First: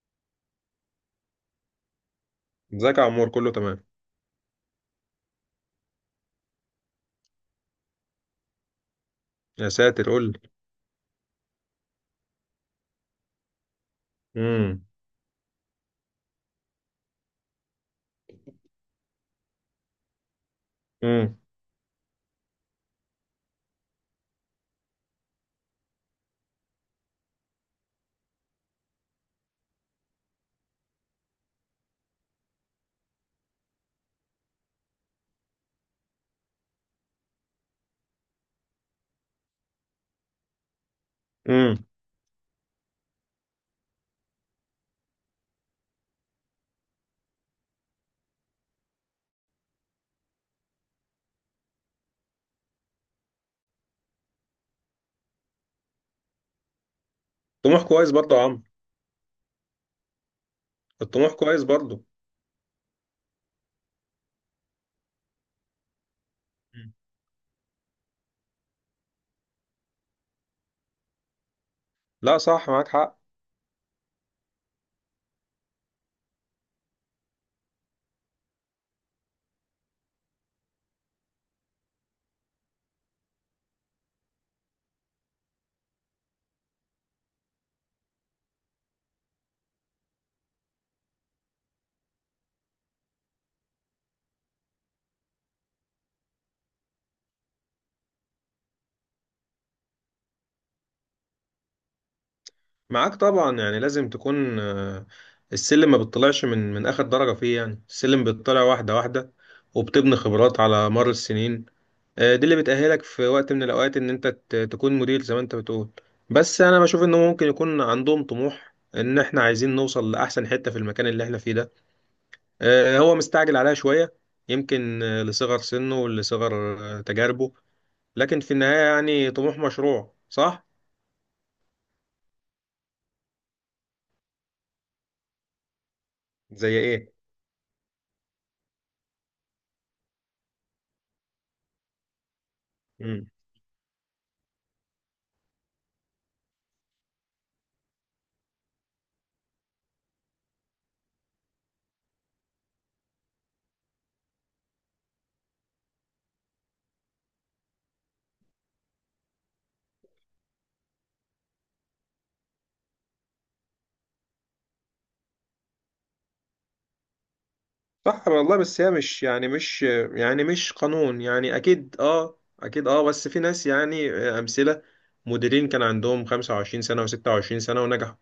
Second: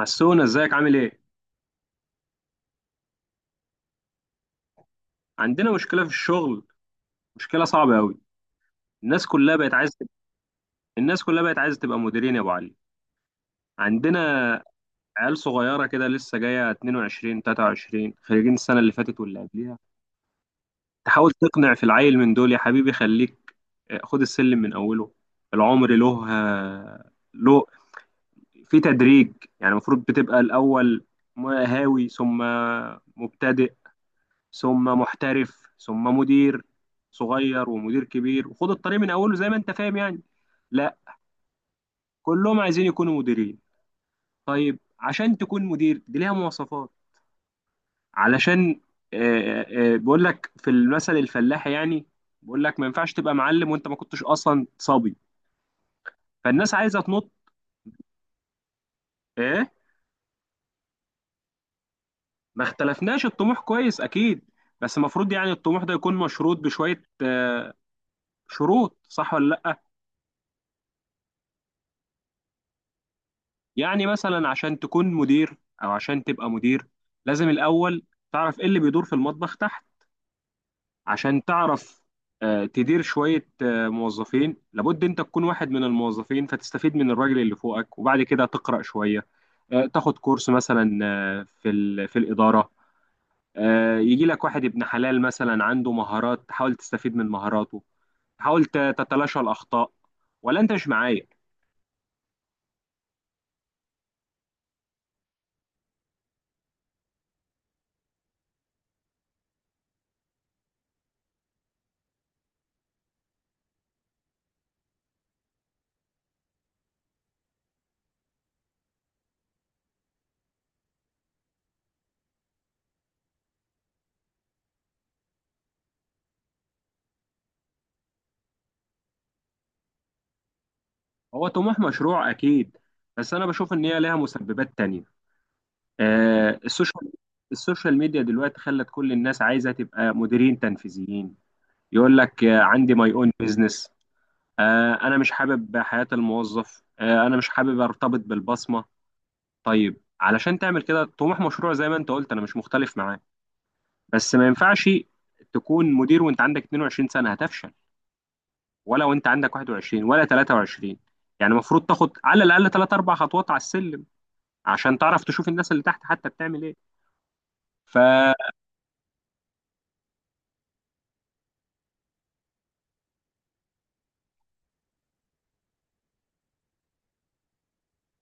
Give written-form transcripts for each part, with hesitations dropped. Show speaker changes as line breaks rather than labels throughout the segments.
حسونا ازيك عامل ايه؟
ازيك يا عمور، كله تمام.
عندنا مشكله في الشغل، مشكله صعبه قوي. الناس كلها
يا
بقت عايزه
ساتر،
تبقى،
قول لي.
الناس كلها بقت عايزه تبقى مديرين يا ابو علي. عندنا
امم.
عيال صغيره كده لسه جايه 22 23 خريجين السنه اللي فاتت واللي قبليها. تحاول
امم.
تقنع في العيل من دول يا حبيبي خليك، خد السلم من اوله. العمر له، له في تدريج. يعني المفروض بتبقى الاول هاوي، ثم مبتدئ، ثم محترف، ثم مدير صغير ومدير كبير، وخد الطريق من اوله زي ما انت فاهم يعني. لا،
امم.
كلهم عايزين يكونوا مديرين. طيب عشان تكون مدير دي ليها مواصفات، علشان آه، بقول لك في المثل الفلاحي يعني. بقول لك ما ينفعش تبقى معلم وانت ما كنتش اصلا صبي. فالناس عايزه تنط.
طموح كويس برضه يا عمرو،
ايه،
الطموح كويس برضه.
ما اختلفناش الطموح كويس اكيد. بس المفروض يعني الطموح ده يكون مشروط
مم.
بشويه شروط، صح ولا لا؟
لا، صح، معاك حق.
يعني مثلا عشان تكون مدير او عشان تبقى مدير، لازم الاول تعرف ايه اللي بيدور في المطبخ تحت، عشان تعرف تدير شوية موظفين. لابد انت تكون واحد من الموظفين، فتستفيد من الراجل اللي فوقك، وبعد كده تقرأ شوية، تاخد كورس مثلا في الإدارة. يجي لك واحد ابن حلال مثلا عنده مهارات، تحاول تستفيد من مهاراته. حاول تتلاشى الأخطاء. ولا انت مش معايا؟
معاك طبعا، يعني لازم تكون السلم ما بتطلعش من اخر درجة فيه، يعني السلم بيطلع واحدة واحدة، وبتبني خبرات على مر السنين. دي اللي بتأهلك في وقت من الاوقات ان انت تكون مدير زي ما انت بتقول. بس انا بشوف انه ممكن يكون عندهم طموح ان احنا عايزين نوصل لاحسن حتة في المكان اللي احنا فيه ده. هو مستعجل عليها شوية، يمكن لصغر سنه ولصغر تجاربه. لكن في النهاية يعني طموح مشروع، صح؟
هو طموح مشروع أكيد، بس أنا بشوف إن هي لها مسببات تانية. آه،
زي
السوشيال
ايه؟
السوشيال ميديا دلوقتي خلت كل الناس عايزه تبقى مديرين تنفيذيين. يقول لك عندي ماي
مم.
اون بزنس، انا مش حابب حياه الموظف، انا مش حابب ارتبط بالبصمه. طيب علشان تعمل كده طموح مشروع زي ما انت قلت، انا مش مختلف معاه، بس ما ينفعش تكون مدير وانت عندك 22 سنه، هتفشل. ولا وانت عندك 21 ولا 23. يعني المفروض تاخد على الاقل 3 4 خطوات على السلم، عشان تعرف تشوف الناس اللي تحت حتى بتعمل ايه. ف
صح والله. بس هي مش، يعني مش، يعني مش قانون، يعني أكيد اه أكيد اه. بس في ناس يعني أمثلة، مديرين كان عندهم 25 سنة و26 سنة ونجحوا.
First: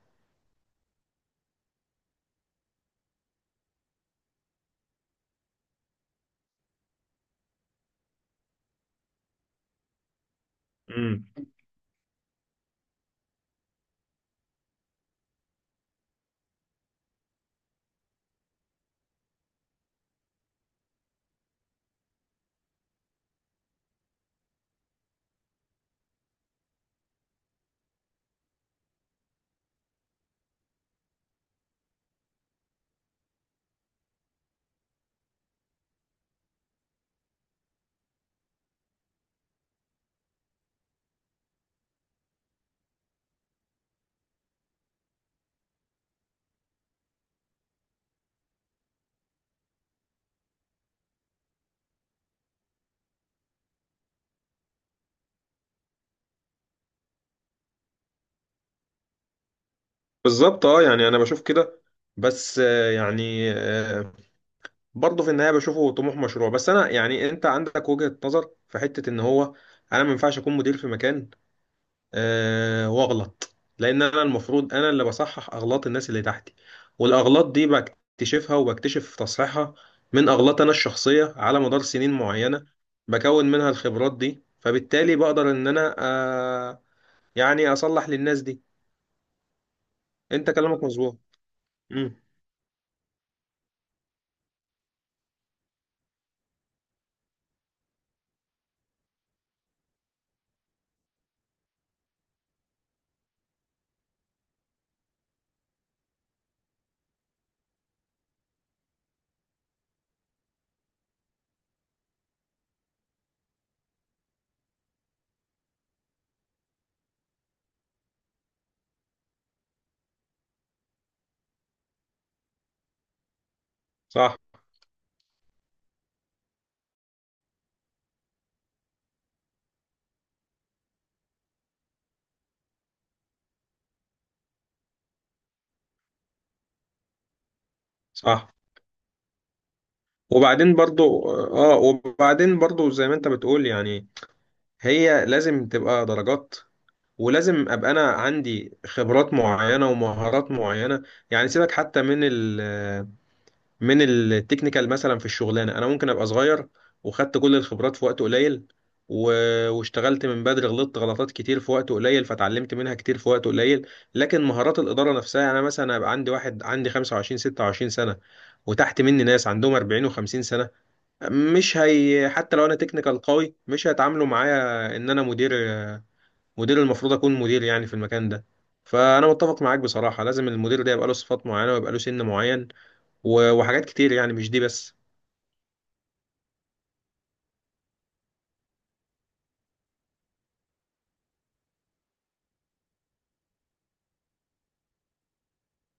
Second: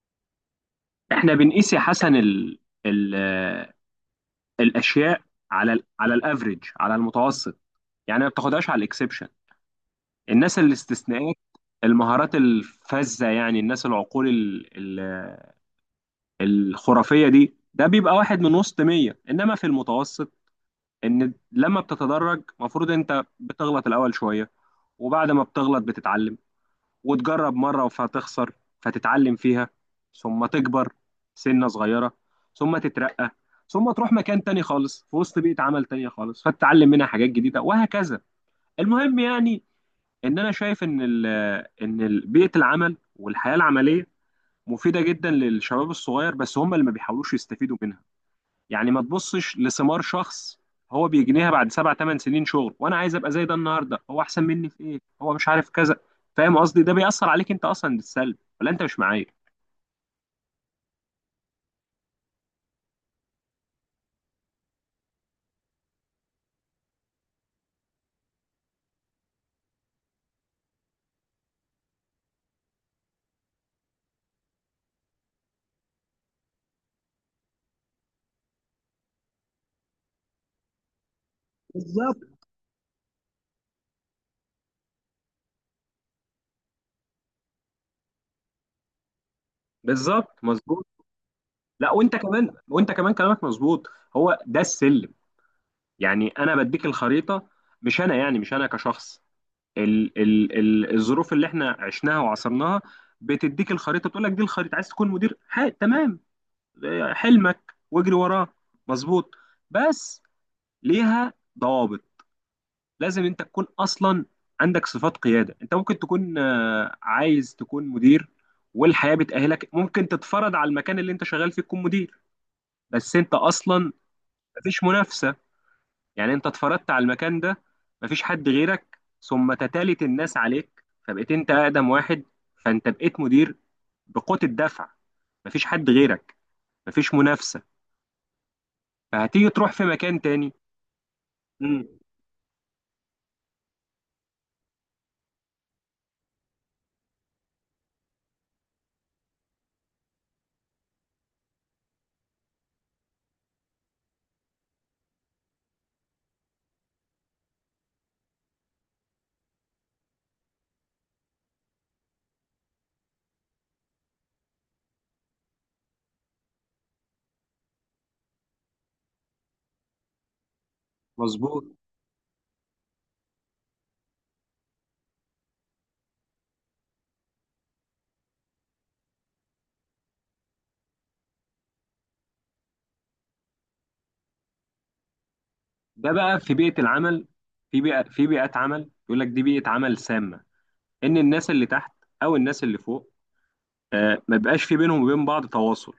احنا بنقيس يا حسن ال ال آه، الاشياء على ال على الافريج، على المتوسط. يعني ما بتاخدهاش على الاكسبشن، الناس
مم.
الاستثناءات، المهارات الفذة، يعني الناس العقول ال ال آه، الخرافية دي، ده بيبقى واحد من وسط 100. انما في المتوسط، ان لما بتتدرج المفروض انت بتغلط الاول شوية، وبعد ما بتغلط بتتعلم، وتجرب مرة فهتخسر فتتعلم فيها، ثم تكبر سنة صغيرة، ثم تترقى، ثم تروح مكان تاني خالص في وسط بيئة عمل تانية خالص، فتتعلم منها حاجات جديدة، وهكذا. المهم يعني، ان انا شايف ان بيئة العمل والحياة العملية مفيدة جدا للشباب الصغير، بس هم اللي ما بيحاولوش يستفيدوا منها. يعني ما تبصش لثمار شخص هو بيجنيها بعد سبع ثمان سنين شغل، وانا عايز ابقى زي ده النهارده. هو احسن مني في ايه؟ هو مش عارف كذا. فاهم قصدي؟ ده بيأثر عليك انت اصلا بالسلب، ولا انت مش معايا؟
بالظبط اه، يعني أنا بشوف كده. بس برضه في النهايه بشوفه طموح مشروع. بس انا يعني انت عندك وجهه نظر في حته ان هو انا ما ينفعش اكون مدير في مكان واغلط، لان انا المفروض، انا اللي بصحح اغلاط الناس اللي تحتي، والاغلاط دي بكتشفها وبكتشف تصحيحها من اغلاط انا الشخصيه على مدار سنين
بالظبط.
معينه، بكون منها الخبرات دي، فبالتالي بقدر ان انا يعني اصلح للناس دي.
بالظبط
انت كلامك
مظبوط.
مظبوط.
لا وانت
امم.
كمان، وانت كمان كلامك مظبوط. هو ده السلم، يعني انا بديك الخريطه، مش انا يعني، مش انا كشخص، ال ال ال الظروف اللي احنا عشناها وعصرناها بتديك الخريطه، تقول لك دي الخريطه. عايز تكون مدير؟ تمام، اه، حلمك واجري وراه، مظبوط، بس ليها ضوابط. لازم انت تكون اصلا عندك صفات قياده. انت ممكن تكون عايز تكون مدير، والحياه بتاهلك، ممكن تتفرض على المكان اللي انت شغال فيه تكون مدير، بس انت اصلا
صح.
مفيش منافسه. يعني انت اتفرضت على المكان ده، مفيش حد غيرك، ثم تتالت الناس عليك فبقيت انت اقدم واحد، فانت بقيت مدير بقوه الدفع، مفيش حد غيرك، مفيش منافسه.
صح.
فهتيجي تروح في مكان تاني. مم.
وبعدين برضو زي ما انت بتقول يعني. هي لازم تبقى درجات، ولازم ابقى انا عندي خبرات معينه ومهارات معينه، يعني سيبك حتى من التكنيكال، مثلا في الشغلانه انا ممكن ابقى صغير وخدت كل الخبرات في وقت قليل، واشتغلت من بدري، غلطت غلطات كتير في وقت قليل فتعلمت منها كتير في وقت قليل. لكن مهارات الاداره نفسها، يعني انا مثلا هيبقى عندي واحد عندي 25 26 سنه وتحت مني ناس عندهم 40 و50 سنه،
مظبوط.
مش هي حتى لو انا تكنيكال قوي مش هيتعاملوا معايا ان انا مدير. مدير المفروض اكون مدير يعني في المكان ده. فانا متفق معاك بصراحة، لازم المدير ده يبقى له صفات معينة ويبقى له سن معين، وحاجات كتير يعني، مش دي بس.
ده بقى في بيئة العمل، في بيئة في بيئات عمل، يقول لك دي بيئة عمل سامة. إن الناس اللي تحت أو الناس اللي فوق ما بيبقاش في بينهم وبين بعض تواصل.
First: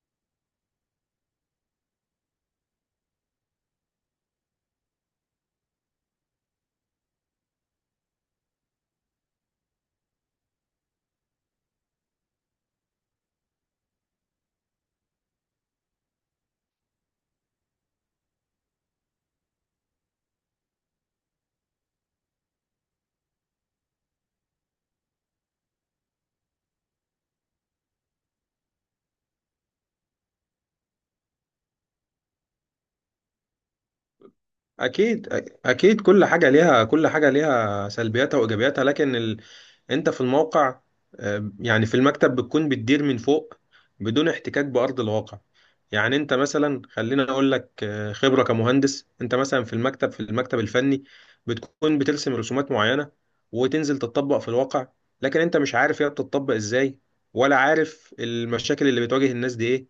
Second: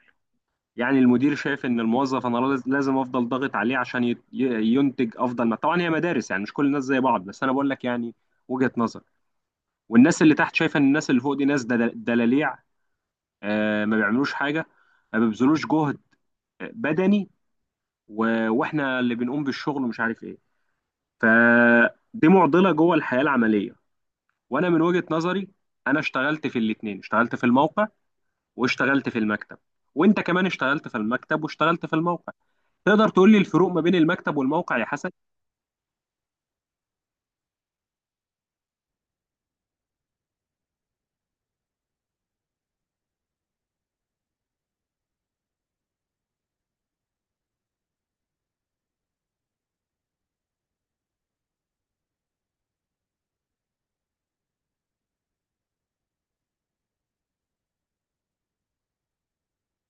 يعني المدير شايف إن الموظف، أنا لازم أفضل ضاغط عليه عشان ينتج أفضل ما. طبعا هي مدارس يعني، مش كل الناس زي بعض، بس أنا بقول لك يعني وجهة نظر. والناس اللي تحت شايفة إن الناس اللي فوق دي ناس دلاليع، ما بيعملوش حاجة، ما بيبذلوش جهد بدني، وإحنا اللي بنقوم بالشغل، ومش عارف إيه. فدي معضلة جوه الحياة العملية. وانا من وجهة نظري، انا اشتغلت في الاتنين، اشتغلت في الموقع واشتغلت في المكتب، وانت كمان اشتغلت في المكتب واشتغلت في الموقع. تقدر تقول لي الفروق ما بين المكتب والموقع يا حسن؟
اكيد كل حاجة ليها سلبياتها وايجابياتها، لكن انت في الموقع. يعني في المكتب بتكون بتدير من فوق بدون احتكاك بأرض الواقع. يعني انت مثلا، خلينا اقول لك خبرة كمهندس، انت مثلا في المكتب، في المكتب الفني، بتكون بترسم رسومات معينة وتنزل تطبق في الواقع، لكن انت مش عارف هي بتطبق ازاي، ولا عارف المشاكل اللي بتواجه الناس دي ايه،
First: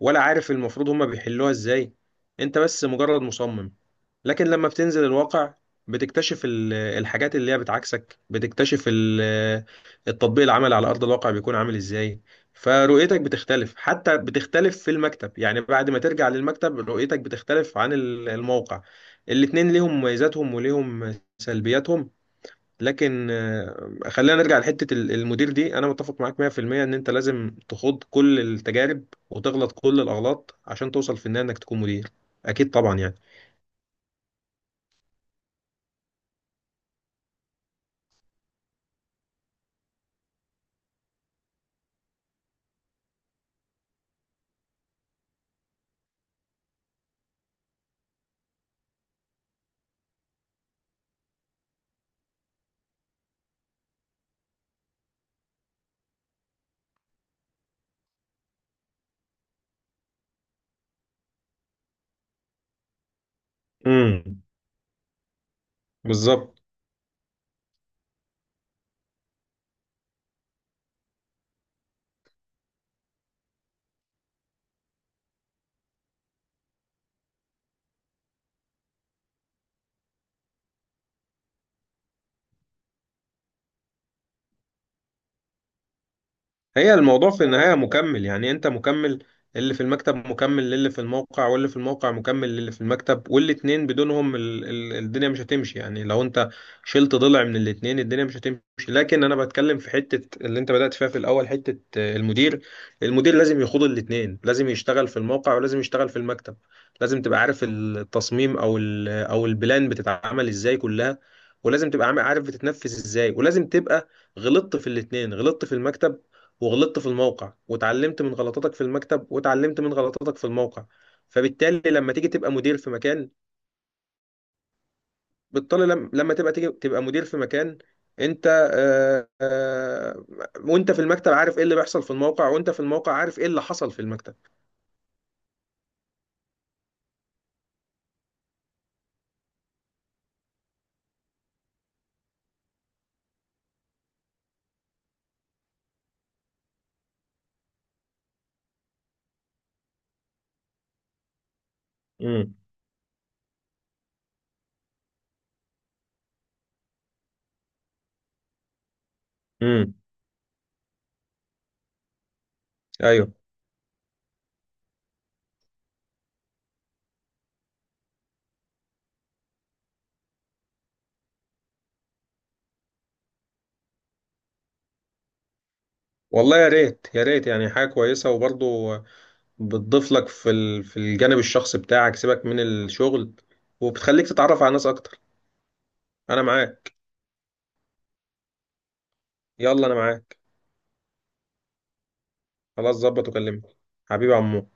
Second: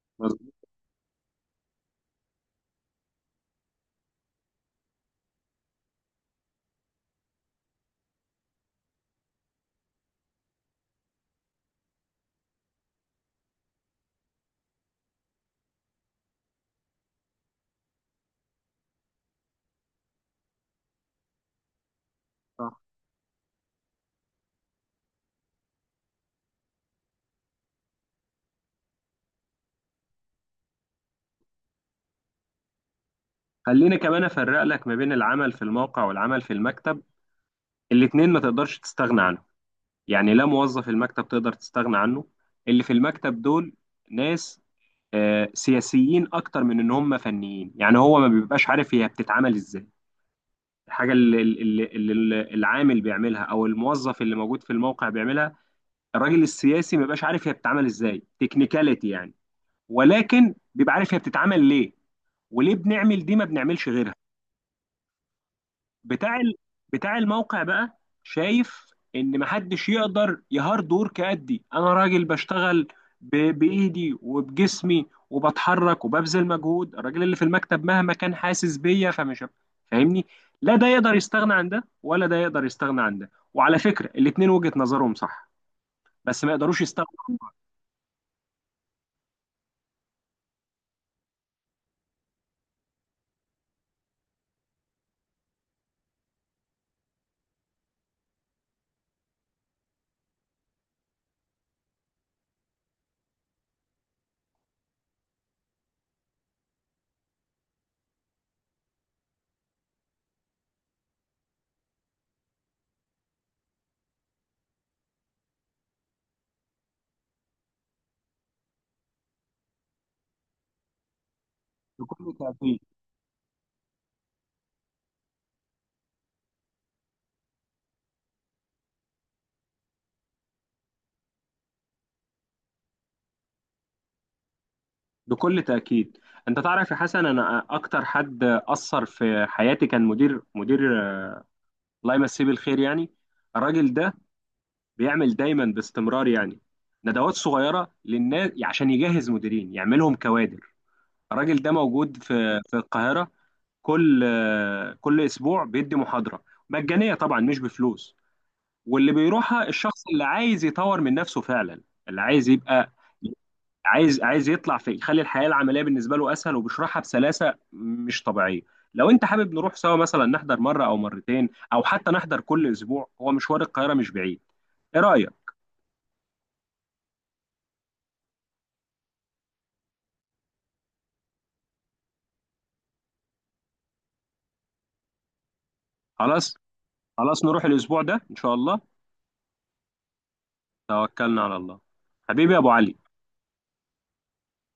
ولا عارف
مظبوط.
المفروض هما بيحلوها ازاي. انت بس مجرد مصمم. لكن لما بتنزل الواقع، بتكتشف الحاجات اللي هي بتعكسك، بتكتشف التطبيق العملي على أرض الواقع بيكون عامل إزاي. فرؤيتك بتختلف، حتى بتختلف في المكتب، يعني بعد ما ترجع للمكتب رؤيتك بتختلف عن الموقع. الاتنين ليهم مميزاتهم وليهم سلبياتهم.
صح.
لكن خلينا نرجع لحتة المدير دي، أنا متفق معاك 100% إن أنت لازم تخوض كل التجارب وتغلط كل الأغلاط عشان توصل في النهاية إنك تكون مدير، أكيد طبعا يعني.
خليني كمان افرق لك ما بين العمل في الموقع والعمل في المكتب. الاتنين ما تقدرش تستغنى عنهم. يعني لا موظف المكتب تقدر تستغنى عنه. اللي في المكتب دول ناس سياسيين اكتر من ان هم فنيين. يعني هو ما بيبقاش عارف هي بتتعمل ازاي الحاجه اللي العامل بيعملها او الموظف اللي موجود في الموقع بيعملها. الراجل السياسي ما بيبقاش عارف هي بتتعمل ازاي تكنيكاليتي يعني، ولكن بيبقى عارف هي بتتعمل ليه، وليه بنعمل دي ما بنعملش غيرها.
مم.
بتاع ال...
بالظبط.
بتاع الموقع بقى شايف ان محدش يقدر يهارد ورك قدي. انا راجل بشتغل ب... بايدي وبجسمي وبتحرك وببذل مجهود، الراجل اللي في المكتب مهما كان حاسس بيا فمش فاهمني. لا ده يقدر يستغنى عن ده، ولا ده يقدر يستغنى عن ده، وعلى فكرة الاتنين وجهة نظرهم صح، بس ما يقدروش
هي
يستغنوا
الموضوع
عن
في
بعض.
النهاية مكمل، يعني انت مكمل، اللي في المكتب مكمل للي في الموقع، واللي في الموقع مكمل للي في المكتب، والاتنين بدونهم ال ال الدنيا مش هتمشي، يعني لو انت شلت ضلع من الاتنين الدنيا مش هتمشي. لكن انا بتكلم في حتة اللي انت بدأت فيها في الاول، حتة المدير. المدير لازم يخوض الاتنين، لازم يشتغل في الموقع ولازم يشتغل في المكتب، لازم تبقى عارف التصميم او البلان بتتعمل ازاي كلها، ولازم تبقى عارف بتتنفذ ازاي، ولازم تبقى غلطت في الاتنين، غلطت في المكتب وغلطت في الموقع، واتعلمت من غلطاتك في المكتب واتعلمت من غلطاتك في الموقع، فبالتالي لما تيجي
بكل
تبقى مدير
تأكيد.
في مكان، بالتالي لما تبقى تيجي تبقى مدير في مكان، انت آه، آه، وانت في المكتب عارف ايه اللي بيحصل في الموقع، وانت في الموقع عارف ايه اللي حصل في المكتب.
بكل تأكيد. انت تعرف يا حسن انا اكتر حد اثر في حياتي كان مدير، الله يمسيه بالخير يعني. الراجل ده بيعمل دايما باستمرار يعني ندوات صغيره للناس عشان يجهز مديرين، يعملهم كوادر. الراجل ده موجود
امم.
في القاهره. كل كل اسبوع بيدي محاضره مجانيه طبعا، مش بفلوس. واللي بيروحها
امم.
الشخص اللي عايز يطور من نفسه فعلا، اللي عايز يبقى،
ايوه،
عايز يطلع، في يخلي الحياه العمليه بالنسبه له اسهل. وبيشرحها بسلاسه مش طبيعيه. لو انت حابب نروح سوا مثلا نحضر مره او مرتين، او حتى نحضر كل اسبوع، هو مشوار القاهره مش بعيد. ايه رايك؟
والله يا ريت، يا ريت يعني حاجه كويسه، وبرضه بتضيف لك في في الجانب الشخصي بتاعك، سيبك من الشغل، وبتخليك تتعرف على ناس اكتر. انا
خلاص،
معاك.
خلاص نروح الاسبوع ده ان شاء الله.
يلا انا معاك.
توكلنا على الله. حبيبي يا ابو علي.
خلاص، ظبط وكلمني. حبيبي يا عمو.